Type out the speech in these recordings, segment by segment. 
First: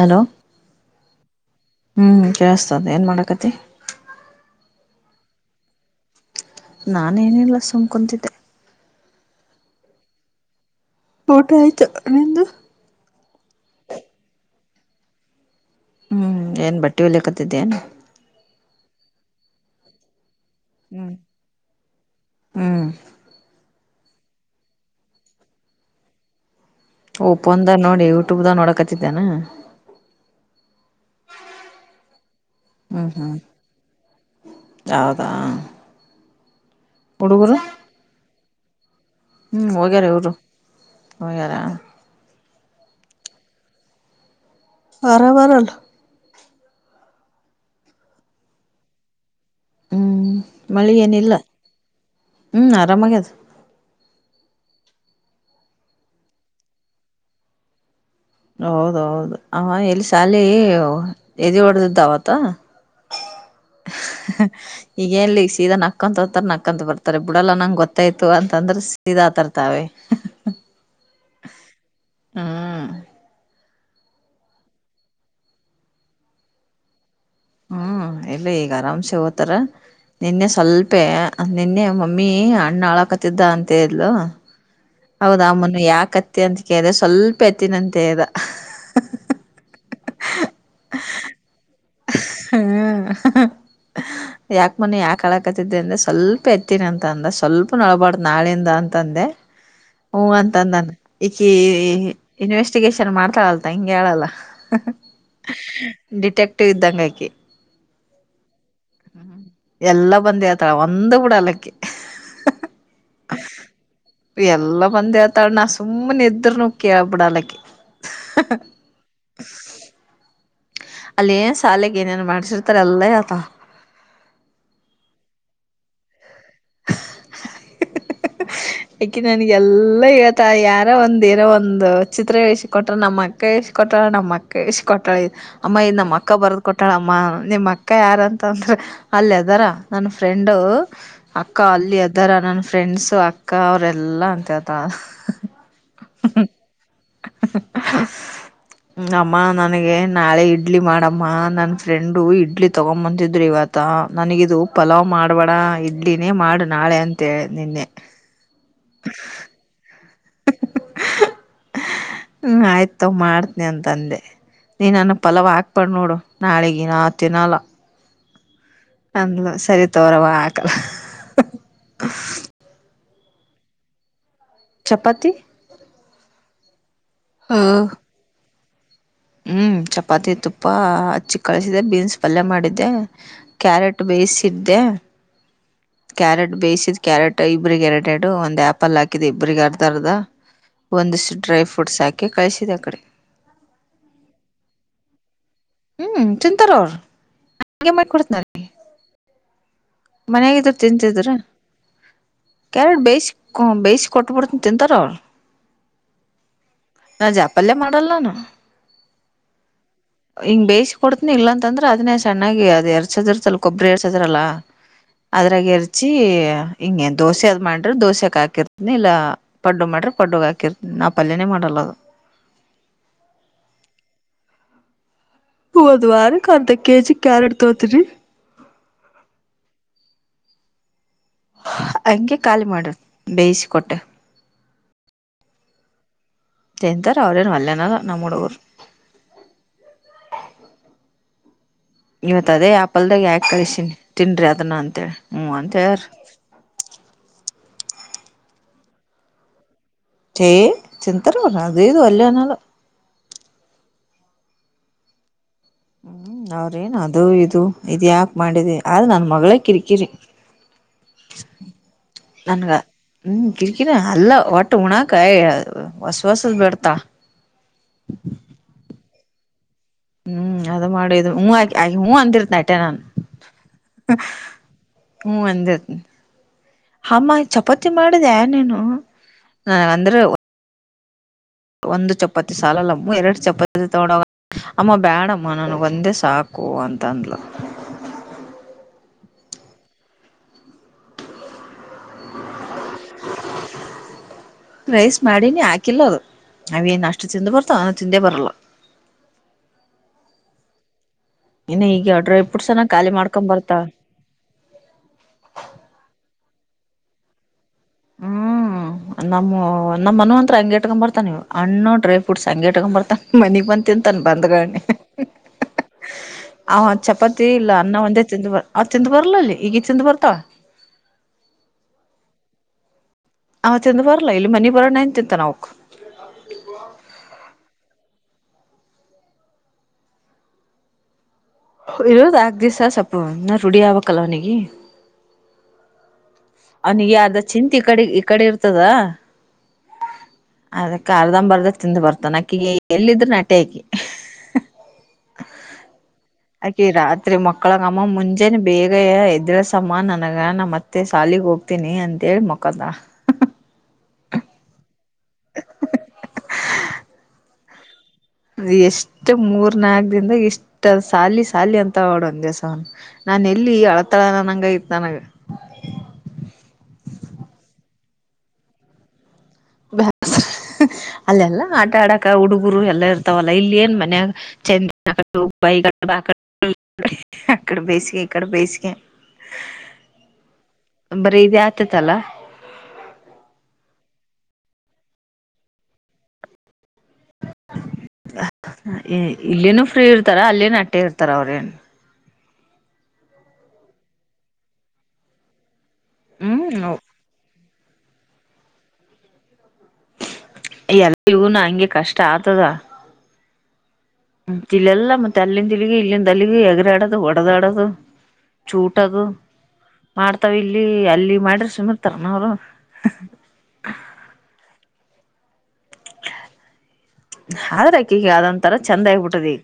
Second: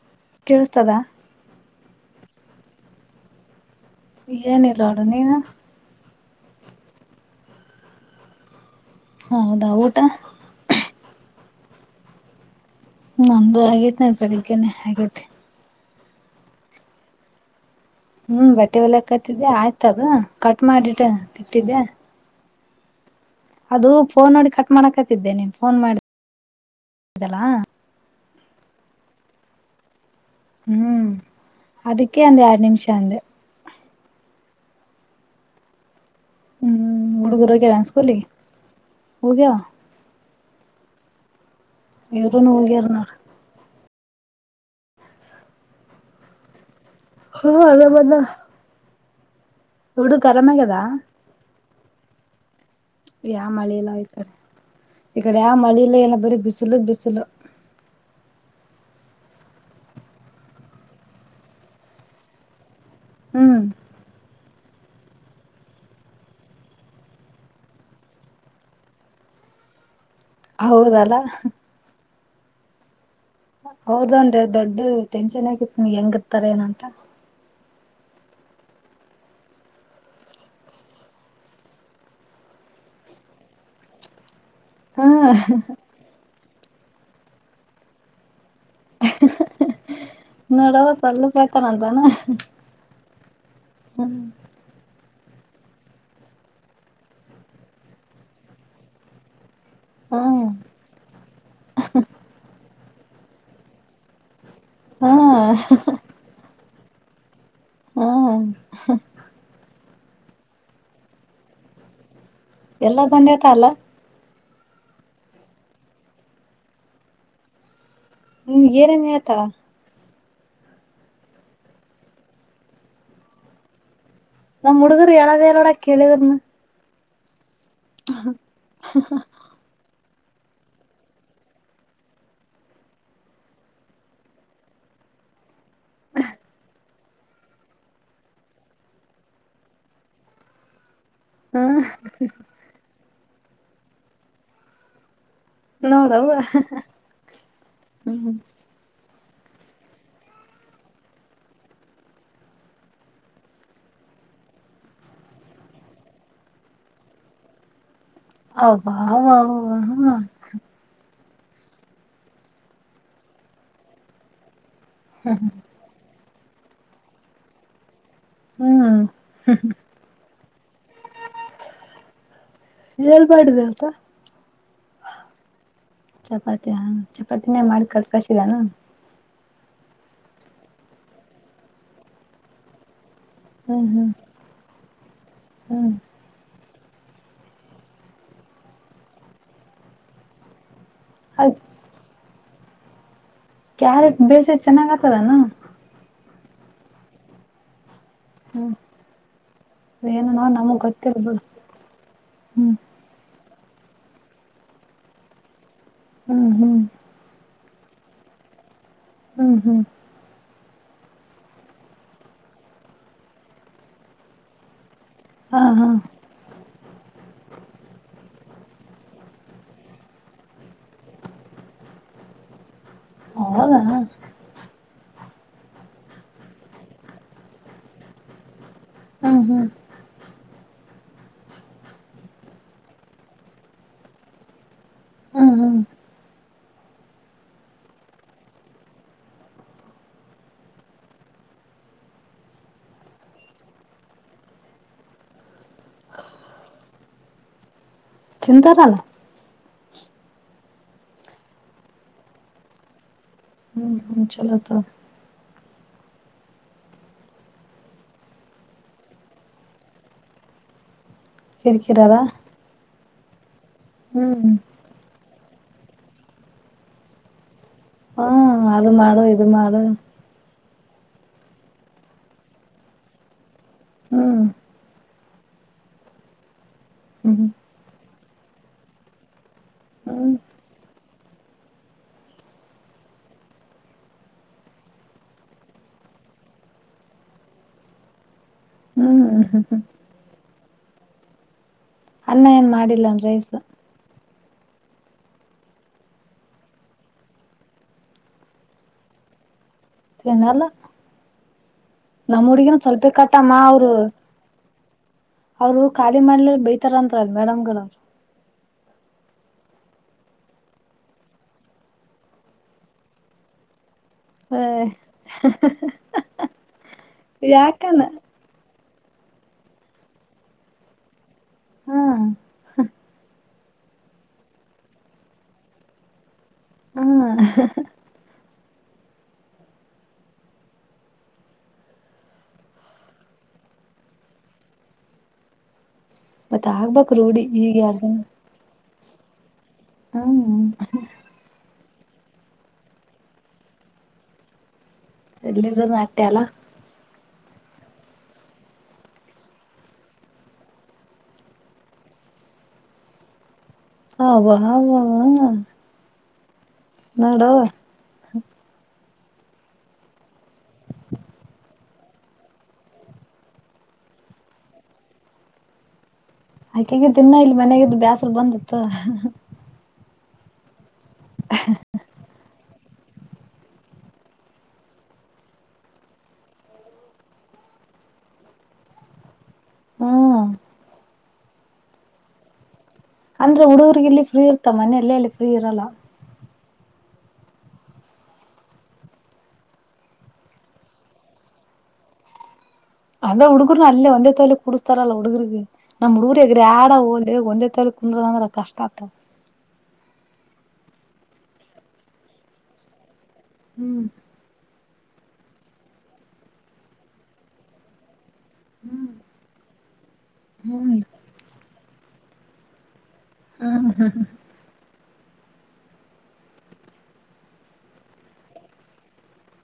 Hello ಕೇಳ್ಸ್ತದ ಹ್ಮ್ ಕೇಳಿಸ್ತದೆ ಏನು ಮಾಡಾಕತಿ ಇಏ ನೀ ಲಡನ ನ ನಾನೇಏನಿಲ್ಲ ಸುಮಕೊಂತಿದ್ದೆ ಹೌದಾ ಊಟ ಊಟ ಅಯ್ತು ನಿಂದ ಅನೆ ಹಾಗತ್ ಹ್ಮ್ ಏನ್ ಬಟ್ಟೆ ಹಲಿ ಕತಿದ್ದೇ ನ್ ಹ್ಮ್ ಬಟ್ಟೆ ಒಲ ಕತಿದ್ದಿ ಆಯ್ತ ಅದ ಕಟ್ ಮಾಡಿಟ್ಟ ಹ್ಮ್ ಇಟ್ಟಿದ್ದೆ ಹ್ಮ್ [inaudible] ಅದು ಫೋನ್ ನೋಡಿ ಕಟ್ ಮಾಡಾಕತ್ತಿದ್ದೆ ನೀನ್ ಫೋನ್ ಮಾಡ ಪ್ಪಂದ ನೋಡಿ ಊ ಟುಬ್್ದ ನೋಡಕ್ ಹಚ್ಚಿದ್ದಾನ ಹ್ಮ್ ಅದಕ್ಕೆೇ ಒಂದ ಎರಡು ನಿಮಿಷ ಅಂದ ಯಾವದ ಹ್ಮ್ ಹುಡುಗರೋಗ್ಯವೆನ್ಸ್ಕೂಲಿ ಹೋಗ್ಯಾವ ಹ ಯಾರ [unintelligible] ಇವರುೂ ನಲ್ಗೆಾರ ನಡು ಆರಾಮರಲ್ಲ ಹ್ಮ ಅದ ಮದ ಹುಡು ಹ್ಮ್ ಆರಾಮಗದಾ ಮಳಿ ಏನಿಲ್ಲ ಹ್ಮ್ ಆರಾಮಾಗ್ಯದ ಯ ಮಳಲ್ಲ ಈ ಕಡೆ ಈಕಡೆ ಯಾ ಮಳಲ್ಲ ಎಲ್ಲ ಬರಿ ಬಿಸಿಲು ಬಿಸಿಲು ಹೌದೌದು ಆ ಎಲ್ಲಿ ಶಾಲೆ ಎದಿ ಹೊಡೆ್ದ್ದವತ್ತ ಹ್ಮ್ ಈಗಏನ್ಲಿ ಈಗ ಸೀದಾ ನಕ್ಕಂತರ್ತಾರ ನಕ್ಕಂತ ಬರ್ತಾರೆ ಬಿಡಲ್ಲಾ ನಂಗ ಗೊತ್ತಾಯ್ತು ಅಂತಂದ್ರ ಸೀದಾ ತರ್ತಾವೆ ಹೌದಲ್ಲ ಹಾ ಹೌದನ್ಿ ದೊಡ್ಡ ಟೆನ್ಷನ್ ಆಗಿತ್ತು ಹೆಂಗಿರ್ತಾರ ಏನಂಟ ಹ್ಮ್ ಎಲ್ಲ ಈಗ ಆರಾಮ್ಸೆ ಹಓತಾರ ನಿನ್ನೆ ಸ್ವಲ್ಪೆ ನಿನ್ನೆ ಮಮ್ಮಿ ಅಣ್ಣ ಆಳಾಕತಿದ್ದ ಅಂತ ಹೇಳ್ಲು ಹಾ ಹೌದಮ್ಮನು ಯಾಕತ್ತ ಅಂತ ಕ್ರ ಸ್ವಲ್ಪ ಎತ್ತಿನಂತೆದ ನೋಡವ ಸಲ್ಲ ಸೇಳ್ತಾನಂತ ಹ್ಮ ಯಾಕ ಮನೆ ಯಾಕ ಕಳಕತ್ತಿದ್ದೆ ಅಂದೆ ಸ್ವಲ್ಪ ಎತ್ತಿನಿ ಅಂತಂದ್ರೆ ಸ್ವಲ್ಪ ನೋಳ್ಬಾರ್ದು ನಾಳಿಂದ ಅಂತಂದೆ ಹಾ ಹ್ಮ ಅಂತ ನಾನ ಈಕ ಇನ್ ವೆಸ್ಟಿಗೇಷನ್ ಮಾಡ್ತಾಳಲ್ತಾ ಹಿಂಗೆ ಹೇಳಲ್ಲ ಹಾ ಟೆಕ್ ಎಟ್ಟ ಇದುದ್ದಂಗಕಿ ಹಾ ಹ್ಮ್ ಎಲ್ಲ ಬಂದ ಆತರ ಒಂದು ಕೂಡ ಅಲ್ಲಕ್ಕ ಎಲ್ಲ ಬಂದೇತ ಅಲ್ಲ ಎಲ್ಲ ಬಂದ ಹೇಳ್ತಾಳ ನಾ ಸುಮ್ಮನಿದ್ರ ನೋ ಕ ಬಿಡಾಲಕ್ಕೆ ಹ್ಮ್ ಏರನ್ ಆತ ಅಲ್ಲಿ ಸಾಲೆಗೆ ಏನೇನ್ ಮಾಡ್ಸಿರ್ತಾರೆ ಅಲ್ಲೇ ಆತ ನಮ್ಮ್ ಹುಡುಗರು ಹೇಳದ ಹೇಳ ನೋಡ ಕೇಳಿದ್ರ್ನು ಕ ನನಗೆ ಎಲ್ಲ ಇಲ್ಲ ಇವತ್ತ ಯಾರೋ ಒಂದ ಇರೋ ಒಂದುಚಿತ್ರ ಇಷ್ಟ ಕೊಟ್ರ ನಮ್ಮಕ್ಕ ಇಷ್ಟ ಕೊಟ್ಟಳ ನಮ್ಮಕ್ಕ ಇಷ್ಟ ಕೊಟ್ಟಳೆ ಇ ಅಮ್ಮ ನಮ್ಮ ಅಕ್ಕ ಬರ್ದ್ ಕೊಟ್ಟು ಕೊಟ್ಟಳಮ್ಮ ನಿಮ್ಮ ಅಕ್ಕ ಯಾರ ಅಂತ ಅಂದ್ರ ಅಲ್ಲದಾರ ನನ್ ಫ್ರೆಂಡು ಅಕ್ಕ ಹ್ಮ ಅಲ್ಲಿ ಅದರ ನನ್ ಫ್ರೆಂಡ್ಸ ಅ ಅಕ್ಕ ಅವರೆೆಲ್ಲಾ ಅಂತತ ನೋದ ಹ ಹ್ಮ ಹ ಅಮ್ಮ ನನಗೆ ನಾಳೆ ಇಡ್ಲಿ ಮಾಡಮ್ಮ ನನ್ನ ಫ್ರೆಂಡು ಇಡ್ಲಿ ತಗೊ ಬಂತಿದ್ರು ಇವತ್ತ ನನಗಿದದು ಪಲಾವ್ ಮಾಡ್ಬೇಡ ಇಡ್ಡಿನೇ ಮಾಡು ನಾಳೆ ಅಂತೇಳಿ ನಿನ್ನೆ ಅವ ಹ್ಮ [inaudible] ಹ್ಮ ಆಯ್ತವ ಮಾಡ್ತನಿ ಅಂತಂದೆ ನೀ ನನ್ನ ಪಲವ ಹಾಕ್ಬಾರು ನೋಡು ನಾಳೆಗೆ ನತ್ತಿನಳ ಹ್ಮ್ ಅಂದಲ ಸರಿ ತೋರಾವ ಆಕಲ ಮಾಡಡುದ ಅಂತ ಚಪಾತಿ ಚಪಾತಿಯ ಹಾ ಚಪಾತಿನೇ ಮಾಡಿ ಕಳ್ ಕಳ್ಸಿದಾನ ಹ್ಮ್ ಚಪಾತಿ ತುಪ್ಪ ಹಚ್ಚಿ ಕಳಸಿದೆೆ ಬೀನ್ಸ್ ಪಲ್ಯ ಮಾಡಿದ್ದೆ ಹ್ಮ್ ಕ್ಯಾರೆಟ್ ಹ್ಮ್ ಬೇಯಿಸಿದ್ದೆ ಹ್ಮ್ ಕ್ಯಾರೆಟ್ ಬೇಯಿಸಿ ಕ್ಯಾರೆಟ್ ಇಬ್ರ ಕ್ಯಾರೆಟ್ ಎಡು ಒಂದು ಆ್ಯಪಲ್ ಹಾಕಿದ ಇಬ್ರ ಅರ್ಧ ಅರ್ಧ ಒಂದಿಷ್ಟ ಅದ್ ಡ್ರೈ ಫ್ರೂಟ್ಸ್ ಹಾಕಿ ಕಳಿಸಿದೆ ಅ ಕಡೆ ಕ್ಯಾರೆಟ್ ಬೇಸಿ ಚೆನ್ನಾಗತದನಾ ಹ್ಮ ಚಿಂತಾರೋರ್ ಹಾಗಗೆ ಮಾಡಕೊಡತನೀ ಹ್ಮ್ ಏನೋ ಮನ್ಗಿದ್ರ ನಮಗ್ ತಿಂತಿದ್ರ ಗೊತ್ತಿರ್ಬೋದು ಹ್ಮ್ ಕ್ಯಾರೆಟ್ ಬೇಯಿಸ ಕ ಬೇಯಿಸಿ ಕೊಟ್ಟಬಡ್ತನಿ ತಿಂತಾರ ಅವ್ರು ಹ್ಮ್ ಹ್ಮ್ ಅಲ್ಲೆ ಮಾಡಲ್ಲಾನು ಹ್ಮ್ ಹ್ಮ್ ಕೊಡ್ತನಿ ಇಲ್ಲ ಅಂತಂದ್ರೆ ಅದನ್ನೇ ಸಣ್ಣಾಗಿ ಅದು ಎರ್ಸಿದ್ರರು ಸ್ವಲ್ ಕೊಬ್ಬರು ಎರ್ಸಿದ್ರಲ್ಲ ಹಾ ಅದ್ರಗೆ ಹಾ ಎರಿಚಿ ಹಿಂಗೆ ದೋಸೆ ಅ್ ಮಾಡ್ರೆ ದೋಸೆಕ್ ಹಾಕಿರ್ತನಿ ಇಲ್ಲ ಪಡ್ಡು ಮಾಡ್ರಿ ಪಡ್ಡಗೆ ಹಾಕಿರ್ತನಿ ನಾವು ಪಲ್ಯನೇ ಮಾಡಲ್ಲದು ಹದಾ ಹದು ವಾರಕ್ಕೆ ಅರ್ಧ ಕೆಜಿ ಕ್ಯಾರೆಟ್ ತೋತರಿ ಹ್ಮ್ ಹ್ಮ್ ಹಂಗೆ ಖಾಲಿ ಮಾಡುದು ಬೇಯಿಸಿಕೊಟ್ಟೆ ಹ್ಮ್ ಹ್ಮ ತಿಂತಾರ ಅವ್ರೇನ್ ಅಲ್ಲೇನಲ್ಲ ನಮ್ಮ ಹುಡುಗರು ಇವತ್ ಅದೇ ಆಪಲ್ದಾಗ ಯಾಕ ಕಳಸಿನಿ ತಿನ್್ರಿ ಅದನ್ನ ಅಂತೇಳಿ ಹ್ಮ್ ಅಂತ ಹೇಳಾರ ಚಿಂತಾರಾನ ಚ ಚಿಂತರ ಅದೇದು ಅಲ್ಲನಲ್ಲ ಚಲತ ಹ್ಮ್ ಅವ್ರೇನ್ ಅದು ಇದು ಇದ ಯಾಕ ಮಾಡಿದೆ ಆದ್ರ ನನ್ ಮಗಳೇ ಕಿರಿಕಿರಿ ಕಿರ್ಕ್ರಾರಾ ನನ್ಗ ಹ್ಮ್ ಕಿರ್ಕಿನ ಅಲ್ಲ ಒಟ್ಟು ಹಣಕಾಯ ಹೊಸವಸ ಬೆಡ್ತಾ ಹಾ ಅದು ಮಾಡೋಯ್ ಮಾಡಳ ಹ್ಮ್ ಅದ ಮಾಡದು ಹೂ ಹೂ ಅಂದಿರ್ತನ ಟೆ ನಾನ್ ಹ್ಮ್ ಹ್ಮ್ ಅಂದ ಹಮ್ಮ ಹ್ಮ್ ಚಪಾತಿ ಮಾಡಿ ಮಾಡಡದ ನೀನು ನಾ ಅಂದರಾ ಹ್ಮ್ ಹ್ಮ್ ಒಂದು ಚಪಾತಿ ಸಾಲಲಮ್ಮ ಎರಡು ಚಪಾತಿ ತೊಗೊಂಡ ಅಮ್ಮ ಬ್ಯಾಡಮ್ಮ ನನಗೆ ಒಂದೇ ಸಾಕು ಅಂತಂದ್ಲು ಹ್ಮ್ ಹಾ ಹ ಹ. ಅನ್ನ ಏನ್ ಮಾಡಿಲ್ಲನ್ ರೈಸ. ರೈಸ್ ಮಾಡಿನಿ ಹಾಕಿಲ್ಲ ಅದು ನಾವೇನ್ ಅಷ್ಟು ತಿಿಂದ ಬರ್ತಾವ ಅವನು ತಿಂದೆ ಬರಲ್ಲ. ತಿನ್ನಲ್ಲ ಇನ್ನು ಈಗ ಡ್ರೈ ನಮ್ಮ ಫ್ರೂಟ್ಸ್ ಹುಡ್ಗೀನು ಅನ್ನ ಸ್ವಲ್ಪೇ ಖಾಲಿ ಮಾಡ್ಕೊಂಡ್ ಕಟ್ಟಮ್ಮ ಬರ್ತಾಳ ಅವರು. ಅವ್ರು ಖಾಲಿ ಮಾಡ್ಲ ಬೈತಾರಂತಲ್ ಮೇಡಮ್ಗೋಳ. ಹ್ಮ್ ನಮ್ಮ ನಮ್ಮ ಮನು ಅಂತ್ರ ಹಂಗೆ ಇಟ್ಕೊಂಡ್ ಬರ್ತಾ ನೀವ್ ಹಣ್ಣು ಡ್ರೈ ಫ್ರೂಟ್ಸ್ ಹಂಗೆ ಇಟ್ಕೊಂಡ್ ಬರ್ತಾ ಮನಿಗ್ ಬಂದ. ತಿಂತಾನ ಬಂದ್ಗ್ಣಿ ಹಹ ಅವ ಚಪಾತಿ ಇಲ್ಲ ಅನ್ನ ಯಾಕನ ಒಂದೇ ತಿಂದ ಆ್ ಚಿಂದ ಬರ್ಲಲ್ಲಿ ಈಗ ಚಿಂದ ಬರ್ತಾವ. ಹ್ಮ. ಆ ತಿಂದು ಬರಲ್ಲ ಇಲ್ಲಿ ಮನಿ ಬರೋಣ ನ್ ತಿಂತ ನ ಅವಕ್. ಹ್ಮ್ ಹಹಹ ಇರೋದ ಆಕ್ ದಿವ್ಸ ಸೊಪ್ಪ ನಾ ರುಢ ಆಬಕ್ಲ್ಲ ಅವನಿಗೆ. ಮತ್ತ ಆಗ್ಬಕ್ ಅವನಿಗೆ ಯಾರ್ದ ರೂಢಿ ಈಗ ಚಿಂತ ಈ ಕಡೆ ಯಾರ್ದ ಈ ಕಡೆ ಇರ್ತದ. ಹ್ಮ್ ಅದ ಕಲ್ದ ಅರ್ದ ಬರ್ದ. ತಿಂದ ಬರ್ತಾನ ಅಕ್ಕಿಗ ಎಲ್ಲಿದ್ರೂನು ಅಟ್ ಆಕಿ. [unintelligible] ತ್ರಿ ಮಕ್ಳಗಮ್ಮ ಮುಂಜೆಾನ ಬೇಗ ಇದದ್ರಸಮ್ಮ ನನಗ ನ ಮತ್ತೆ. ಶಾಲಿಗೆ ಹೋಗ್ತೀನಿ ಅಂತೇಳಿ ಮಕ್ಕೋತಾಳ. ಅವಾ ವಾ. ನೋಡವಾ. ಎಷ್ಟ ಮೂರ್ ನಾಲ್ಕ ದಿಂದ ಇಷ್ಟದ್ ಸಾಲಿ ಸಾಲಿ ಅಂತ ಒಡ ಒನ್ ದಸನ್ ನಾನ ಎಲ್ಲಿ ಅಳತಳನನಂಗಗತ್ ನನಗ. ಬಂದಿತ್ತು. [inaudible] ಅಲ್ಲೆಲ್ಲ ಆಟ ಆಡಕ ಹುಡುಗರು ಎಲ್ಲ ತಾವಲ್ಲ ಇಲ್ಲಿ ಏನ್ ಮನೆಯ ಚಂದಬಗ ಅಡೆ ಬೇಸ್ಗೆ ಇಡೆ ಬೇಸ್ಗೆ. ಹ್ಮ್ ಬರೀ ಇದೇ ಆಯ್ತ್ [unintelligible] ಅಂದ್ರೆ ಹುಡುಗರ್ಗ ಇಲ್ಲಿ ಫ್ರೀ ಇರ್ತ ಮನ ಅಲ್ಲೆ ಅಲ್ಲಿ ಫ್ರೀ ಇರಲ್ಲ. ಇಲ್ಲಿನ ಫ್ರೀ ಇರ್ತಾರ ಅಲ್ಲಿನ ಅಟ್ಟೆ ಇರ್ತಾರ ಅವ್ರೇನು. ಅಂದ್ರ ಹುಡುಗರ್ರುನು ಅಲ್ಲೇ ಒಂದೇ ತಲೆ ಕುೂಡಸ್ತಾರಲ್ಲ ಹುಡುಗರಿಗೆ. ನಮ್ ಊರಗ್ರ ಹ್ಮ್ ಆಡ ಹೋಲ್ ಒಂದ ಕುತ್ತಲ್ಲೇ ಕುಂದ್ರೋದ ಅಂದ್ರ ಕಷ್ಟ ಆತದ. ಎಲ್ಲ ಇವನು ಹಂಗೆ ಕಷ್ಟ ಆತದ. ಹ್ಮ್. ಇಲೆ ಎಲ್ಲಾ ಮತ್ತೆ ಅಲ್ಲಿಂದ ತಿಲಗ ಇಲ್ಲಿಂದ ಅಲ್ಲಿಗ ಹೆಗರಿ ಆಡದು ಹೊಡದ ಆಡೋದು. ಹ್ಮ್ ಚೂಟದು. ಮಾಡ್ತಾವ ಇಲ್ಲಿ ಅಲ್ಲಿ ಮಾಡ್ರಿ ಸುಮ ತ್ತನ ಅವರು. ಹಾ ಹ ಹಾ ಹ ಆದ್ರಕ ಈಗ ಅದೊತರ ಚಂದ ಆಗ್ಬಿಟ್ಟದ ಈಗ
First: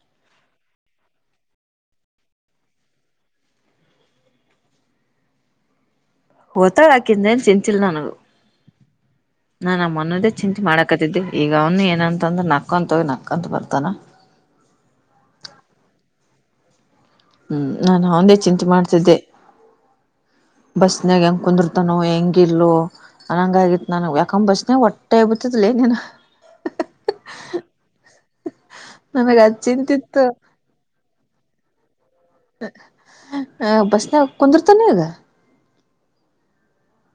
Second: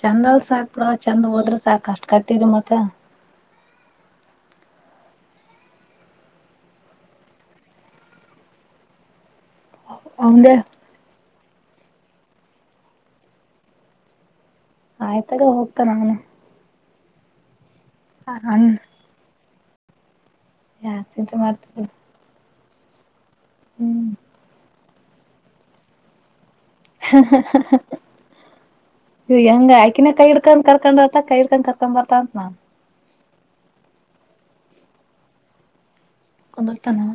ಚಂದ ಅಲ್ ಸಾಕ್ ಬಿಡುವ ಚಂದ ಹೋದ್ರ ಸಾಕ ಅಷ್ಟ್ ಕಟ್ಟಿದ್ರಿ ಮತ್ತ ಹತಾ ರಾಕಿಂದನು ಚಿಂಚಿಲ್ಲ ನಾನಗ ನಾನ್ ನಮ್ಮ ಮೊದೇ ಅವಂದೇ ಚಿಂತೆ ಮಾಡಾಕತ್ತಿದ್ದೆ ಈಗ ಅವನು ಏನಂತಂದ್ರೆ ನಕ್ಕಂತ ಹೋಗಿ ನಕ್ಕಂತ ಬರ್ತಾನ ಆಯ್ತಾಗ ಹೋಗ್ತ ನ ಅವನು ಹ್ಮ್ ನಾು ಅವಂದೇ ಚಿಂತೆ ಅಣ್ಣ ಮಾಡ್ತಿದ್ದೆ ಯಾಕ್ ಬಸ್ನಾಗ ಚಿಂತೆ ಹೆಂಗ ಮಾಡ್ತಿ ಕುಂದಿರ್ತಾನೋ ಹೆಂಗಿ ಹಲೋ [unintelligible] ಅನಂಗ ಆಗತ್ತು ಹ್ಮ್ ನು ಯಾಕಂಬ ಬಸನೆ ಒಟ್ಟ [unintelligible] ಟೈಬತ್ತೆಲ್ಲೇನೆ [unintelligible] ಹ ನನಗ [inaudible] ಅದ್ ಹೆಂಗ ಆಯಕಿನ ಚಿಂತಿತ್ತು ಕೈ ಹಿಡ್ಕೊಂಡ ಕರ್ಕೊಂಡತ ಕೈ [unintelligible] ತ್ತ [unintelligible] ತಾಪಮಾನ [unintelligible] ಆ ಬಸ್ನ ಕುಂದರ್ತಾನೆಗ [unintelligible] ಕುಂದರ್ತಾನ [unintelligible]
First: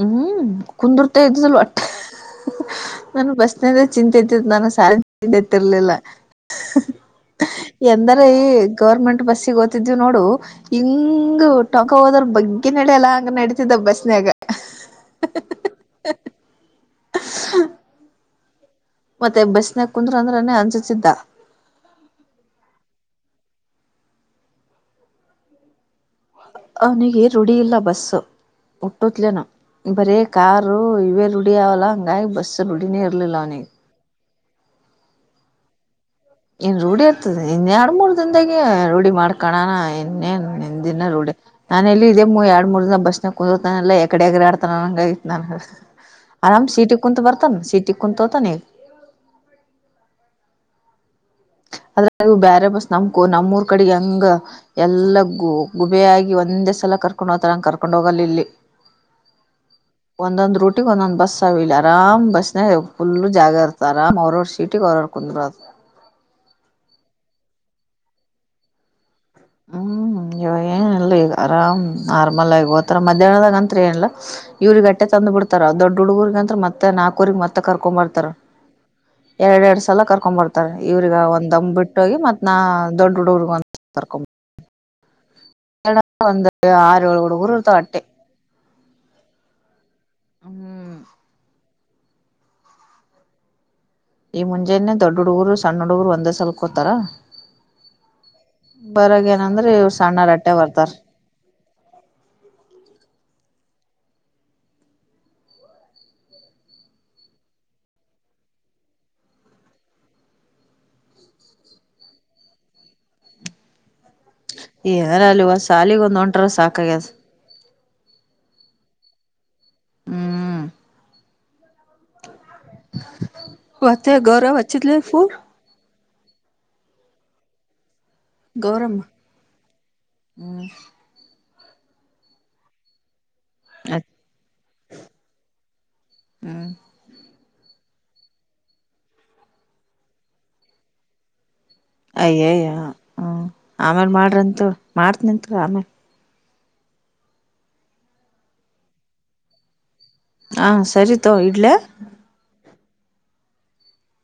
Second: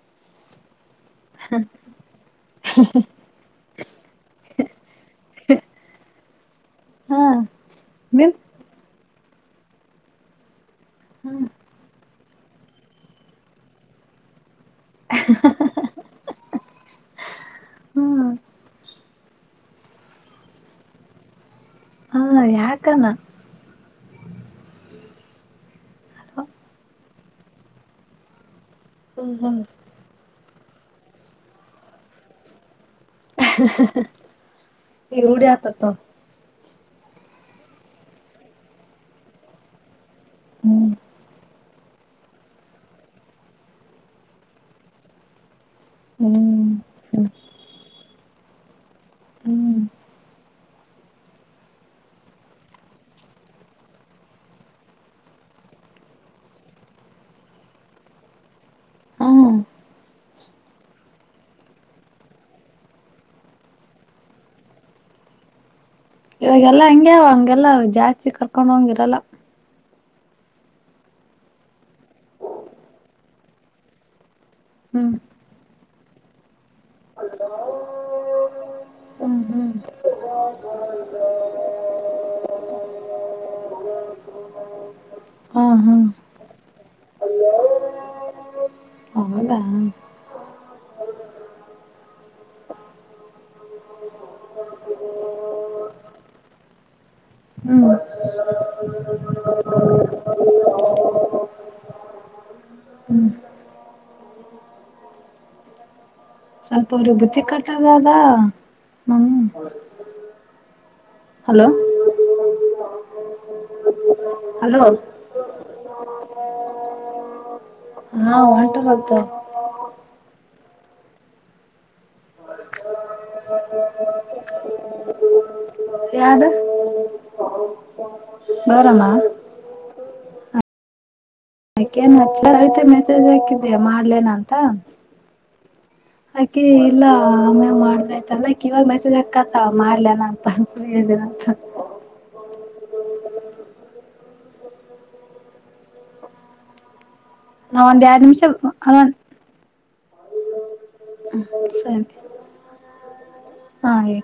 ಹ್ಮ್ [unintelligible] ಕುಂದರ್ತ ಇದಲ್ ಒಟ್ಟೆ ನನ್ ಬಸ್ನದ ಚಿಂತೆತ್ತ ನಾನು ಸತಿರ್ಲಿಲ್ಲ ಹಾ ಎಂದರ ನಿನ್ ಈ ಗೌರ್ಮೆಂಟ್ [unintelligible] ಬಸ್ಸಿಗೆ ಓತಿದ್ವಿ ನೋಡು [unintelligible] ಹಿಂಗ ಹ್ಮ್ ಟೊಕ ಹೋದರ್ [unintelligible] ಬಗ್ಗೆ ನಡೆಯಲ್ಲ ಹಂಗ ನಡೀತಿದ್ದ ಬಸ್ನಾಗ [unintelligible] ಹ್ಮ್ [inaudible] ಮತ್ತೆ ಬಸ್ನಾಗ ಕುಂದ್ರ ಅಂದ್ರನೇ ಅನ್ಜಸಿದ್ದ [inaudible] ಹಾ ಯಾಕನಾ [inaudible] ಅವನಗೀರ್ [inaudible] ಜೃಢಿಯಿಲ್ಲ ಬಸ್ಸು [unintelligible] ಒುತ್ ಹ್ಮ್ ನ ಹ್ಮ್ ಬರ [inaudible] ಕಾರು ಇವೇ ರುಢಿ ಅವಲ್ಲ ಹಂಗಾಗಿ ಬಸ್ ರಡಿ [inaudible] ಅೇ ಇರಲಿಲ್ಲ ನೀ [unintelligible] ಎರುಢಿ ಆತತ [unintelligible] ಇನ್ ರೂಢಿ ಇರ್ತದೆ ಇನ್ ಎರಡ್ ಮೂರ್ ದನ್ದಾಗೆ ರೂಢಿ ಮಾಡ್ಕಣಣ ಇನ್ನೇ ಹ್ಮ್ ನಿಂದಿನ ರೂಢ ನಾನ ಎಲ್ಲಿ ಇದೇ ಎರಡ್ ಮೂರ್ ದಿನ ಬಸ್ನ ಕೂತಾನ ಎಲ್ಲ ಎಕಡೆ ಎಗಡೆ ಆಡ್ತಾನಂಗಐತ್ ನನ್ [unintelligible] ಆರಾಮ್ ಹ್ಮ್ ಸಿೀಟಿ ಕುಂತತ್ ಬರ್ತಾನ ಸಿೀಟಿ ಕುಂತ ಹತಾನ ಹ್ಮ್ ಆದದ್ರವು ಬ್ಯಾರೆ ಬಸ್ ನಮಕೋ ನಮ್ಮೂರ್ ಕಡೆ ಹೆಂಗ ಎಲ್ಲ ಗು ಗುಬ ಆಾಗಿ ಒಂದೇ ಸಲ ಕರ್ಕೊಂಡ್ ಹೋಗತಾರಂಗ ಕರ್ಕೊಂಡ್ ಹೋಗಲಿ ಇಲ್ಲಿ ಹ್ಮ್ ಒಂದೊಂದು ರೂಟಿ ಒಂದೊಂದು್ ಬಸ್ ಆರಾಮ ಬಸ್ನ ಫುಲ್ ಜಾಗ ಇರ್ತ ಅ ಆರ್ ಅವ್ರವ್ರ ಸೀಟಿಗೆ ಅವ್ರವರ್ ಕುಂದರು ಅ ಇವಾಗಲ್ಲಾ ಹಂಗೆ ಹಂಗೆಲ್ಲ ಜಾಸ್ತಿ ಕರ್ಕೊಂಡ್ ಹಂಗಿರಲ್ಲ ಹ್ಮ್ ಇವಾಗ ಏನಲ್ಲ ಈಗ ಆರಾಮ್ ನಾರ್ಮಲ್ ಆಗ ಹೋತಾರ ಮಧ್ಯಾಹ್ನದಾಗ ಅತ್ರಿ ಏನಲ್ಲ ಇವರುಗಟ್ಟ ಹ್ಮ್ ತಂದು ಬಿಡ್ಾರ ದೊಡ್ಡ ಹುಡುಗರ್ಗ ಅಂತ ಮತ್ತೆ ನಾಲ್ಕೂರಿಗೆ ಮತ್ತೆ ಕರ್ಕೊಂಡ್ ಬರ್ತಾರ ಹ್ಮ್ ಎರಡ್ ಹ್ಮ್ ಎರಡ್ ಸಲ ಕರ್ಕೊಂಡ್ ಬರ್ತಾರೆ ಇವ್ರಗ ಒಂದಂಬ್ ಬಿಟ್ಟೋಗಿ ಮತ್ ನಾ ದೊಡ್ಡ ಹುಡುಗರ್ಗ ಕರ್ಕೊಂಡ್ ಬರ್ತಾರಾ ಹಾ ಹಾ ಡ ಒಂದ ಆರು ಅವಳೋಡ ಊರುತ ಅಟ್ಟೆ [unintelligible] ಹೌದಾ ಹ್ಮ್ ಹ ಈ ಮುಂಜೆಾನೆ ದೊಡ್ಡ ಹುಡುಗರು ಸಣ್ಣ ಹುಡುಗರು ಒಂದೇ ಸಲ್ಕೋತಾರ ಹ್ಮ್ ಸ್ವಲ್ಪ ಅವ್ರ ಬುತ್ತಿ ಕಟ್ಟದ ಅದ ಮ್ಮ ಹಲೋ ಹಲೋ ಯಾರಲ್ಲಿುವ ಸಾಲಿಗೆ ಒಂದು ಹೊಂಟರ ಸಾಕಾಗ್ಯದು ಹಾ ಒಂಟಾರದು ಹ್ಮ್ ಹ ಅತ್ತೆ ಗೌರವ ಹಚ್ಚಿದ್ದೇನೆ ಫೋನ್ ಯಾವ್ದ ಗೌರಮ್ಮ ಹ್ಮ್ ಯಾಕೆ ನಚ್ಚಳಿ ಐತೆ ಮೆಸೇಜ್ ಯಾಕೆ ಯ ಮಾಡ್ಲೇನ ಅಂತ ಹಾಕಿ ಹ್ಮ್ ಇಲ್ಲ ಆ ಆಮೇ ಮಾಡ್ದಾಯ್ತಲ್ಲಾಕ್ ಇವಾಗ ಮೆಸೇಜ್ ಹಾಕತ ಮಾಡ್ಲನ ಅಂತೇನಂತ [unintelligible] ಏಯ ಹ ಆಮೇಲ್ ಮಾಡ್ರಂತ ಮಾಡ್ತನಂತ ಆಮೇಲ್ ನ ಒಂದ ಯಾಡ್ ನಿಮಿಷ ಅ ಹ ಸರಿ ತೋ ಇಡ್ಲ ಹಾ ಹೇಳ